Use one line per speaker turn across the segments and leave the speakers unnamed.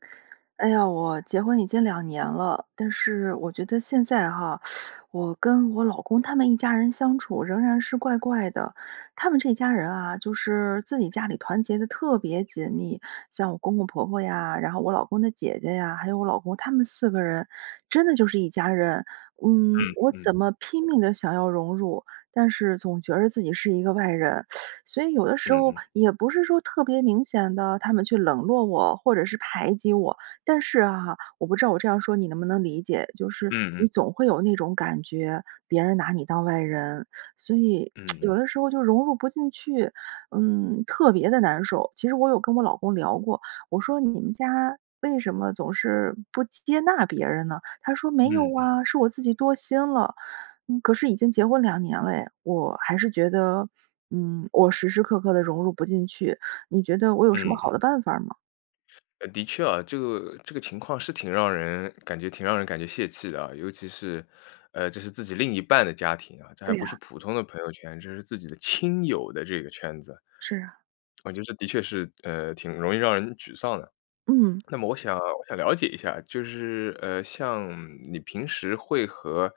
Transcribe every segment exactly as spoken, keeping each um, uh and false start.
哎呀，我结婚已经两年了，但是我觉得现在哈，我跟我老公他们一家人相处仍然是怪怪的。他们这一家人啊，就是自己家里团结得特别紧密，像我公公婆婆呀，然后我老公的姐姐呀，还有我老公他们四个人，真的就是一家人。嗯，
嗯
我
嗯。
怎么拼命地想要融入，但是总觉着自己是一个外人，所以有的
嗯
时候
嗯。
也不是说特别明显地他们去冷落我或者是排挤我。但是哈，我不知道我这样说你能不能理解，就是
嗯
你
嗯。
总会有那种感觉，别人拿你当外人。所以，
嗯
有
嗯。
的时候就融入不进去，嗯，特别的难受。其实我有跟我老公聊过，我说：“你们家为什么总是不接接纳别人呢？”他说：“没有
嗯嗯。
哇。”是我自己多心了。可是已经结婚两年了诶，我还是觉得，嗯，我时时刻刻地融入不进去，你觉得我有什么
嗯嗯。
好的办法儿吗？
呃，的确啊，这个这个情况是挺让人感觉挺让人感觉泄气的啊，尤其是，呃，这是自己另一半的家庭啊，这还
对
不是
呀。
普通的朋友圈，这是自己的亲友的这个圈子。
是啊。
我觉得是的确是，呃，挺容易让人沮丧的。
嗯。
那么我想我想了解一下，就是，呃，像你平时会和，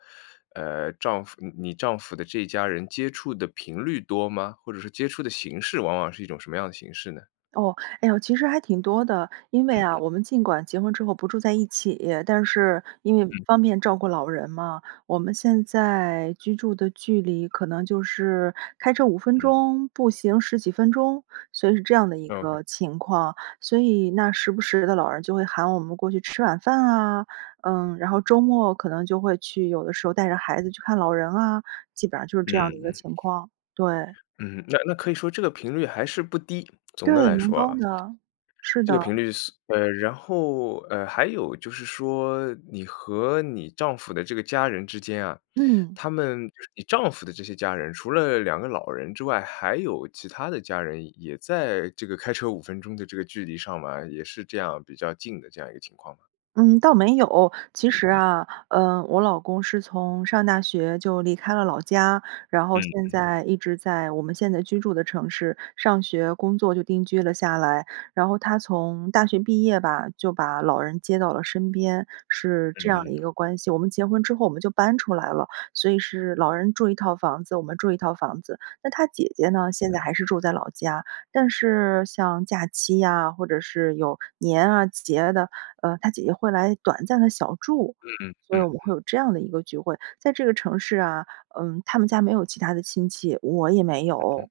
呃，丈夫你丈夫的这家人接触的频率多吗？或者说接触的形式，往往是一种什么样的形式呢？
哦，哎哟，其实还挺多的。因为
嗯
啊，
嗯。
我们尽管结婚之后不住在一起，但是因为
嗯。
方便照顾老人嘛，我们现在居住的距离可能就是开车五分
嗯。
钟、步行十几分钟，所以是这样的一
OK。
个情况。所以那时不时地老人就会喊我们过去吃晚饭啊，嗯，然后周末可能就会去有的时候带着孩子去看老人啊，基本上就是
嗯
这样的
嗯
一个
嗯。
情况，对。
嗯，那那可以说这个频率还是不低，总的
对，
来
蛮
说
高
啊
的，是
这个
的。
频率是呃，然后，呃，还有就是说，你和你丈夫的这个家人之间啊，
嗯。
他们就是你丈夫的这些家人，除了两个老人之外，还有其他的家人也在这个开车五分钟的这个距离上来，也是这样比较近的这样一个情况吗？
嗯，倒没有。其
嗯
实
嗯。
啊，呃，我老公是从上大学就离开了老家，然后
嗯
现
嗯。
在一直在我们现在居住的城市，上学工作就定居了下来。然后他从大学毕业吧，就把老人接到了身边，是这
嗯
样的
嗯。
一个关系，我们结婚之后我们就搬出来了，所以是老人住一套房子，我们住一套房子。那他姐姐呢，现在
嗯。
还是住在老家，但是像假期呀，或者是有年啊、节啊的，呃，他姐姐会来短暂地小住，
嗯嗯
所以
嗯
我们会
嗯。
有这样的一个聚会，在这个城市啊，嗯，他们家没有其他的亲戚，我也没
嗯？
有。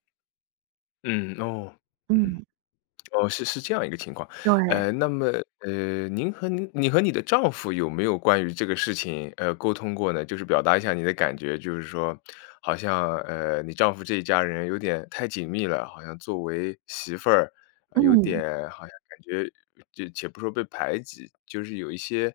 嗯，哦。嗯。
嗯。
哦，是是这样一个情况，
对。
呃，那么，呃，您和您你和你的丈夫有没有关于这个事情，呃，沟通过呢？就是表达一下你的感觉，就是说，好像，呃，你丈夫这一家人有点太紧密了，好像作为媳妇儿，呃，有
嗯。
点，好像感觉且不说被排挤，就是有一些，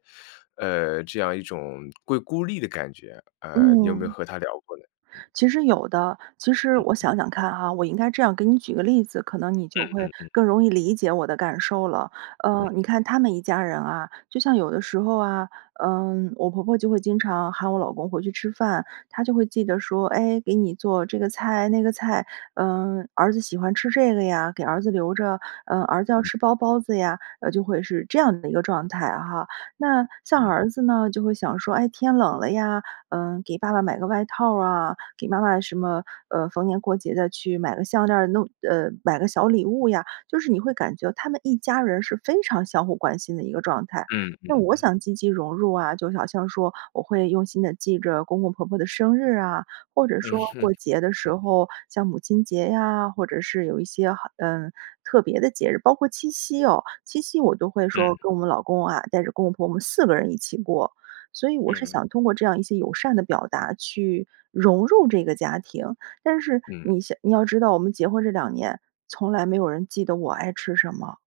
呃，这样一种会孤立的感觉，呃，你有没有
嗯。
和他聊过呢？嗯。
其实有的。其实
嗯
我
嗯。
想想看哈，我应该这样给你举个例子，可能你就
嗯
会
嗯嗯。
更容易理解我的感受了。
嗯。
呃，你看他们一家人啊，就像有的时候啊，嗯，我婆婆就会经常喊我老公回去吃饭，她就会记得说，哎，给你做这个菜、那个菜，嗯，儿子喜欢吃这个呀，给儿子留着，呃，儿子要
嗯。
吃包包子呀，呃，就会是这样的一个状态哈。那像
嗯。
儿子呢，就会想说，哎，天冷了呀，嗯，给爸爸买个外套啊，给妈妈什么，呃，逢年过节地去买个项链儿，弄呃，买个小礼物呀，就是你会感觉他们一家人是非常相互关心的一个状态。
嗯，
那
嗯，
我
嗯。
想积极融入啊，就好像说我会用心地记着公公婆婆的生日啊，或者
嗯
说
哼。
过节的
嗯。
时候，像母亲节呀，或者是有一些好嗯，特别的节日，包括七夕哦，七夕我都会说
嗯。
跟我们老公啊，带着公公婆婆我们四个人一起过，所以我是
嗯。
想通过这样一些友善的表达去融入这个家庭。但是
嗯。
你想你要知道，我们结婚这两年，从来没有人记得我爱吃什么。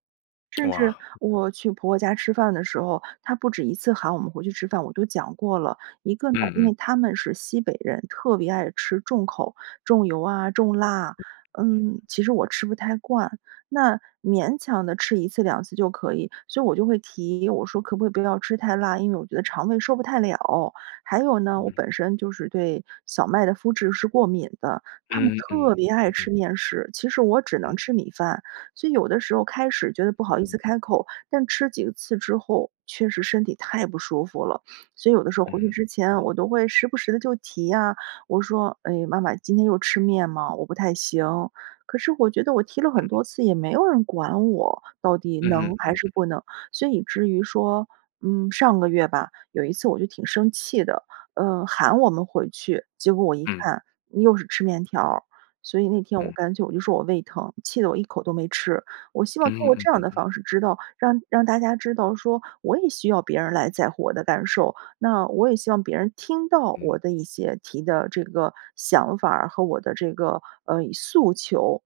甚至
哇。
我去婆婆家吃饭的时候，她不止一次喊我们回去吃饭，我都讲过了，一个呢，
嗯
因
嗯。
为他们是西北人，特别爱吃重口，重油啊、重辣，嗯，其实我吃不太惯，那勉强地吃一次两次就可以。所以我就会提，我说：“可不可以不要吃太辣，因为我觉得肠胃受不太了。”还有呢，我
嗯。
本身就是对小麦的麸质是过敏的，他们
嗯，
特
嗯，
别爱
嗯嗯。
吃面食，其实我只
嗯。
能吃米饭，所以有的时候开始觉得不
嗯
好意思
嗯。
开口，但吃几次之后确实身体太不舒服了。所以有的时候
嗯
回去
哼。
之前我都会时不时地就提呀，我说：“哎，妈妈今天又吃面吗？我不太行。”可是我觉得我提了很
嗯。
多次也没有人管我，到底
嗯哼，
能还是
嗯。
不能。所以至于说嗯，上个月吧，有一次我就挺生气的，呃，喊我们回去，结果我一
嗯。
看又是吃面条儿，所以那天我
嗯。
干脆我就说：“我胃疼”，气得我一口都没吃。我希望通
嗯，
过
嗯
这样
嗯
的
嗯。
方式知道让让大家知道说我也需要别人来在乎我的感受，那我也希望别人听到
嗯。
我的一些提的这个想法儿和我的这个，呃，诉求，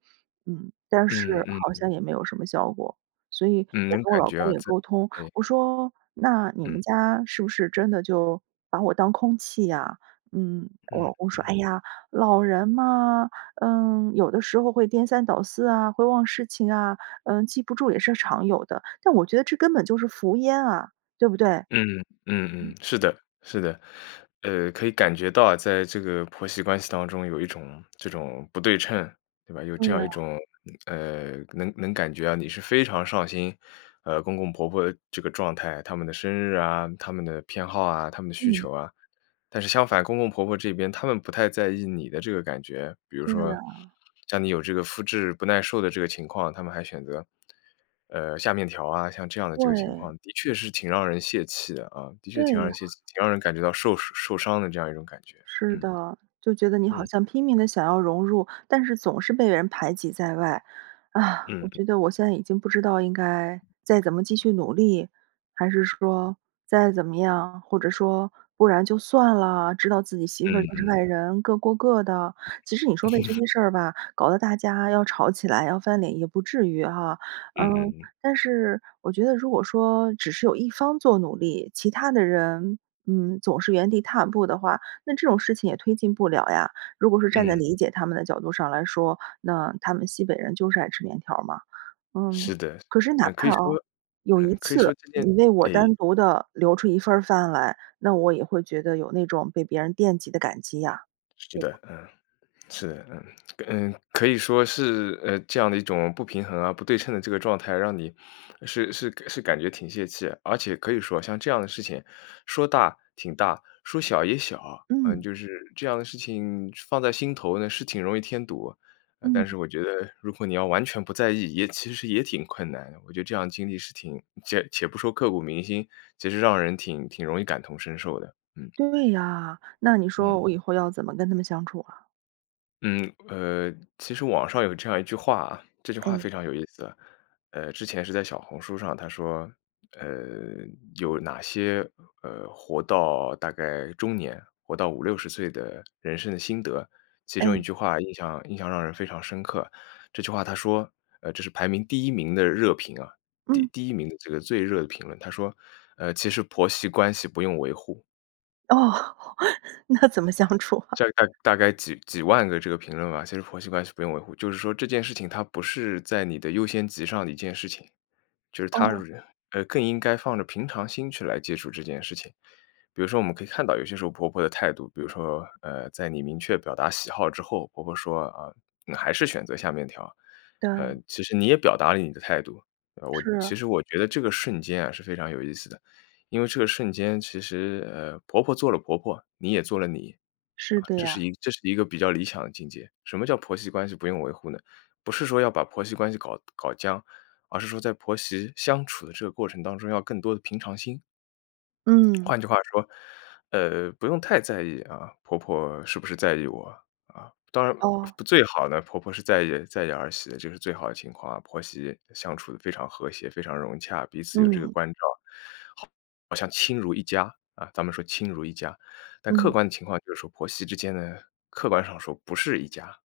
嗯。但
嗯，
是
嗯
好
哼。
像也没有什么效果，所以
嗯，
我
能
跟我
感
老
觉
公
啊，
也
这
沟通，
哎。
我说：“那你
嗯。
们家是不是真的就把我当空气呀？”嗯，我
嗯，
老公说：“哎
嗯。
呀，老人嘛，嗯，有的时候会颠三倒四啊，会忘事情啊，嗯，记不住也是常有的。”但我觉得这根本就是服烟啊，对不对？
嗯嗯，嗯嗯，是的，是的。呃，可以感觉到啊，在这个婆媳关系当中有一种，这种不对称，对吧？有
对
这
呀。
样一种呃，能能感觉啊，你是非常上心，呃，公公婆婆的这个状态，他们的生日啊、他们的偏好啊、他们的需
嗯。
求啊。但是相反，公公婆婆这边，他们不太在意你的这个感觉。比如
对
说
呀。
像你有这个麸质不耐受的这个情况，他们还选择，呃，下面条啊，像这样的这个情
对。
况的确是挺让人泄气的啊，的确
对
挺让
呀。
人泄气。挺让人感觉到受受伤的这样一种感觉，
是
嗯。
的，就觉得你好
嗯。
像拼命地想要融入，但是总是被人排挤在外。啊，我
嗯。
觉得我现在已经不知道应该再怎么继续努力，还是说再怎么样，或者说不然就算啦，知道自己媳
嗯，
妇就是
嗯。
外人，各过各的。其实你说为这 些事儿吧，搞得大家要吵起来要翻脸也不至于哈。
嗯嗯
嗯，
嗯。
但是我觉得如果说只是有一方做努力，其他的人，嗯，总是原地踏步的话，那这种事情也推进不了呀。如果是站在
嗯。
理解他们的角度上来说，那他们西北人就是爱吃面条儿嘛。嗯，
是的是的，
可是哪
呃，可
怕
以说
啊，有
呃，
一
可以说
次
这些
你为我
哎。
单独地留出一份儿饭来，那我也会觉得有那种被别人惦记的感激呀，
是
对吧？
的，嗯。是，嗯，嗯，可以说是，呃，这样的一种不平衡啊，不对称的这个状态让你，是是是感觉挺泄气。而且可以说，像这样的事情说大挺大，说小也小。呃，
嗯。
就是这样的事情放在心头呢是挺容易添堵，但
嗯。
是我觉得如果你要完全不在意，也其实也挺困难的。我觉得这样的经历是挺且且不说刻骨铭心，其实让人挺挺容易感同身受的，嗯。
对呀，那你说
嗯。
我以后要怎么跟他们相处啊？
嗯，呃，其实网上有这样一句话啊，这句话
哎。
非常有意思，呃，之前是在小红书上，它说，呃，有哪些，呃，活到大概中年，活到五六十岁的人生的心得，其中一
哎。
句话印象印象让人非常深刻，这句话它说呃，这是排名第一名的热评啊，第
嗯。
第一名的这个最热的评论，它说，呃：“其实婆媳关系不用维护”。
哦，那怎么相处啊？
这大大概几几万个这个评论吧，其实婆媳关系不用维护。就是说这件事情它不是在你的优先级上的一件事情，就是它
哦。
呃，更应该放着平常心去来接触这件事情。比如说我们可以看到有些时候婆婆的态度，比如说，呃，在你明确表达喜好之后，婆婆说，呃，还是选择下面条，呃，
对。
其实你也表达了你的态度，我其
是。
实我觉得这个瞬间啊，是非常有意思的。因为这个瞬间，其实，呃，婆婆做了婆婆，你也做了你，啊，
是的
这是
呀。
一这是一个比较理想的境界，什么叫婆媳关系不用维护呢？不是说要把婆媳关系搞搞僵，而是说在婆媳相处的这个过程当中，要更多的平常心。
嗯。
换句话说，呃，不用太在意啊，婆婆是不是在意我啊，啊，当然
哦。
最好呢，婆婆是在意在意儿媳的，就是最好的情况啊。婆媳相处得非常和谐、非常融洽，彼此有这个
嗯。
关照，好好像亲如一家，啊，咱们说亲如一家。但客
嗯。
观的情况就是说婆媳之间呢，客观上说不是一家。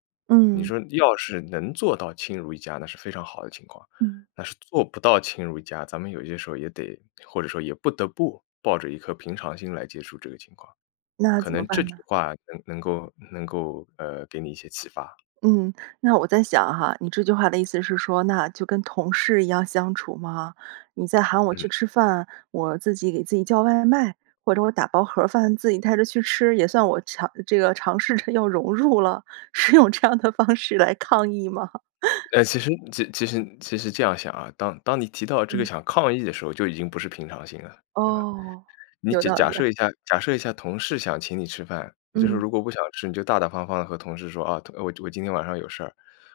你
嗯。
说要是能做到亲如一家，那是非常好的情况。
嗯。
那是做不到亲如一家，咱们有些时候也得或者说也不得不抱着一颗平常心来接触这个情况。
那
可
怎么
能这
办
句
呐？
话能能够能够，呃，给你一些启发。
嗯，那我在想哈，你这句话的意思是说，那就跟同事一样相处吗？你在 喊我
嗯。
去吃饭，我自己给自己叫外卖，或者我打包盒饭，自己带着去吃，也算我强这个尝试着要融入了？是用这样的方式来抗议吗？
呃，其实其实其实这样想啊，当当你提到这个
嗯。
想抗议的时候，就已经不是平常心了，对吧？
哦，
你
有
假
道
假
理啊。
设一下假设一下同事想请你吃饭，你就是
嗯。
如果不想吃，你就大大方方地和同事说：“啊，特我我今天晚上有事儿。”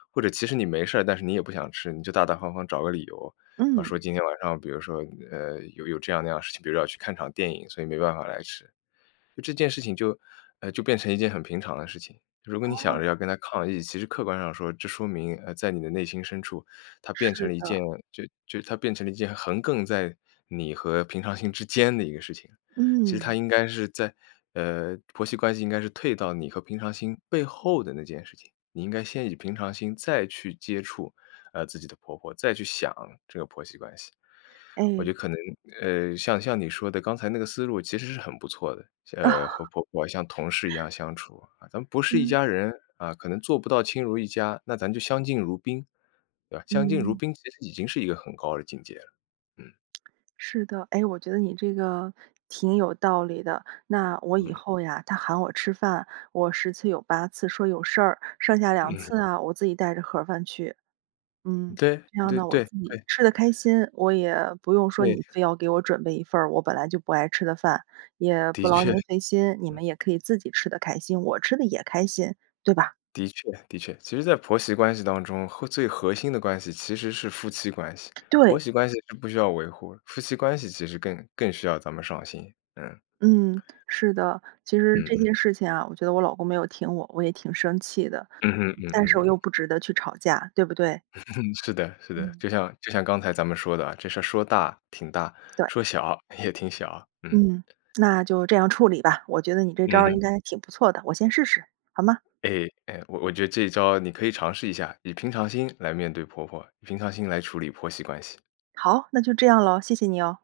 或者其实你没事儿，但是你也不想吃，你就大大方方找个理由，啊，说
嗯。
今天晚上比如说，呃，有有这样那样的事情，比如要去看场电影，所以没办法来吃，这件事情就呃，就变成一件很平常的事情。如果你想
哦。
着要跟她抗议，其实客观上说，这说明，呃，在你的内心深处，它变成
是
了一
的。
件，就就它变成了一件横亘在你和平常心之间的一个事情。其实它
嗯。
应该是在呃，婆媳关系应该是退到你和平常心背后的那件事情，你应该先以平常心，再去接触，呃，自己的婆婆，再去想这个婆媳关系。我
哎。
觉得可能，呃，像像你说的，刚才那个思路其实是很不错的，
啊。
呃，和婆婆，啊，像同事一 样相处，咱们不是一
嗯。
家人，啊，可能做不到亲如一家，那咱就相敬如宾，对吧，相敬如
嗯。
宾其实已经是一个很高的境界了。嗯。
是的，哎，我觉得你这个，挺有道理的。那我以
嗯。
后呀，他喊我吃饭我十次有八次说有事儿，剩下两
嗯。
次啊，我自己带着盒饭去。嗯。
对，
这样
对
呢，我
对，
自己
对。
吃得开心，我也不用说
对。
你非要给我准备一份儿我本来就不爱吃的饭，也
的
不劳
确。
您
嗯。
费心。你们也可以自己吃得开心，我吃得也开心，对吧？
的确，的确，其实在婆媳关系当中，核最核心的关系，其实是夫妻关系，婆
对。
媳关系是不需要维护的，夫妻关系其实更更需要咱们上心，嗯。
嗯，是的。其实
嗯
这件
嗯。
事情啊，我觉得我老公没有挺我，我也挺生气的。
嗯哼，嗯
但是我又
嗯。
不值得去吵架，对不对？
是的，是的。
嗯。
就像就像刚才咱们说的啊，这事儿说大挺大，
对。
说小，也挺小，嗯。
嗯，那就这样处理吧。我觉得你这招
嗯
儿
哼。
应该挺不错的，我先试试，好吗？
哎，哎，我我觉得这一招你可以尝试一下，以平常心来面对婆婆，以平常心来处理婆媳关系。
好，那就这样咯，谢谢你哦。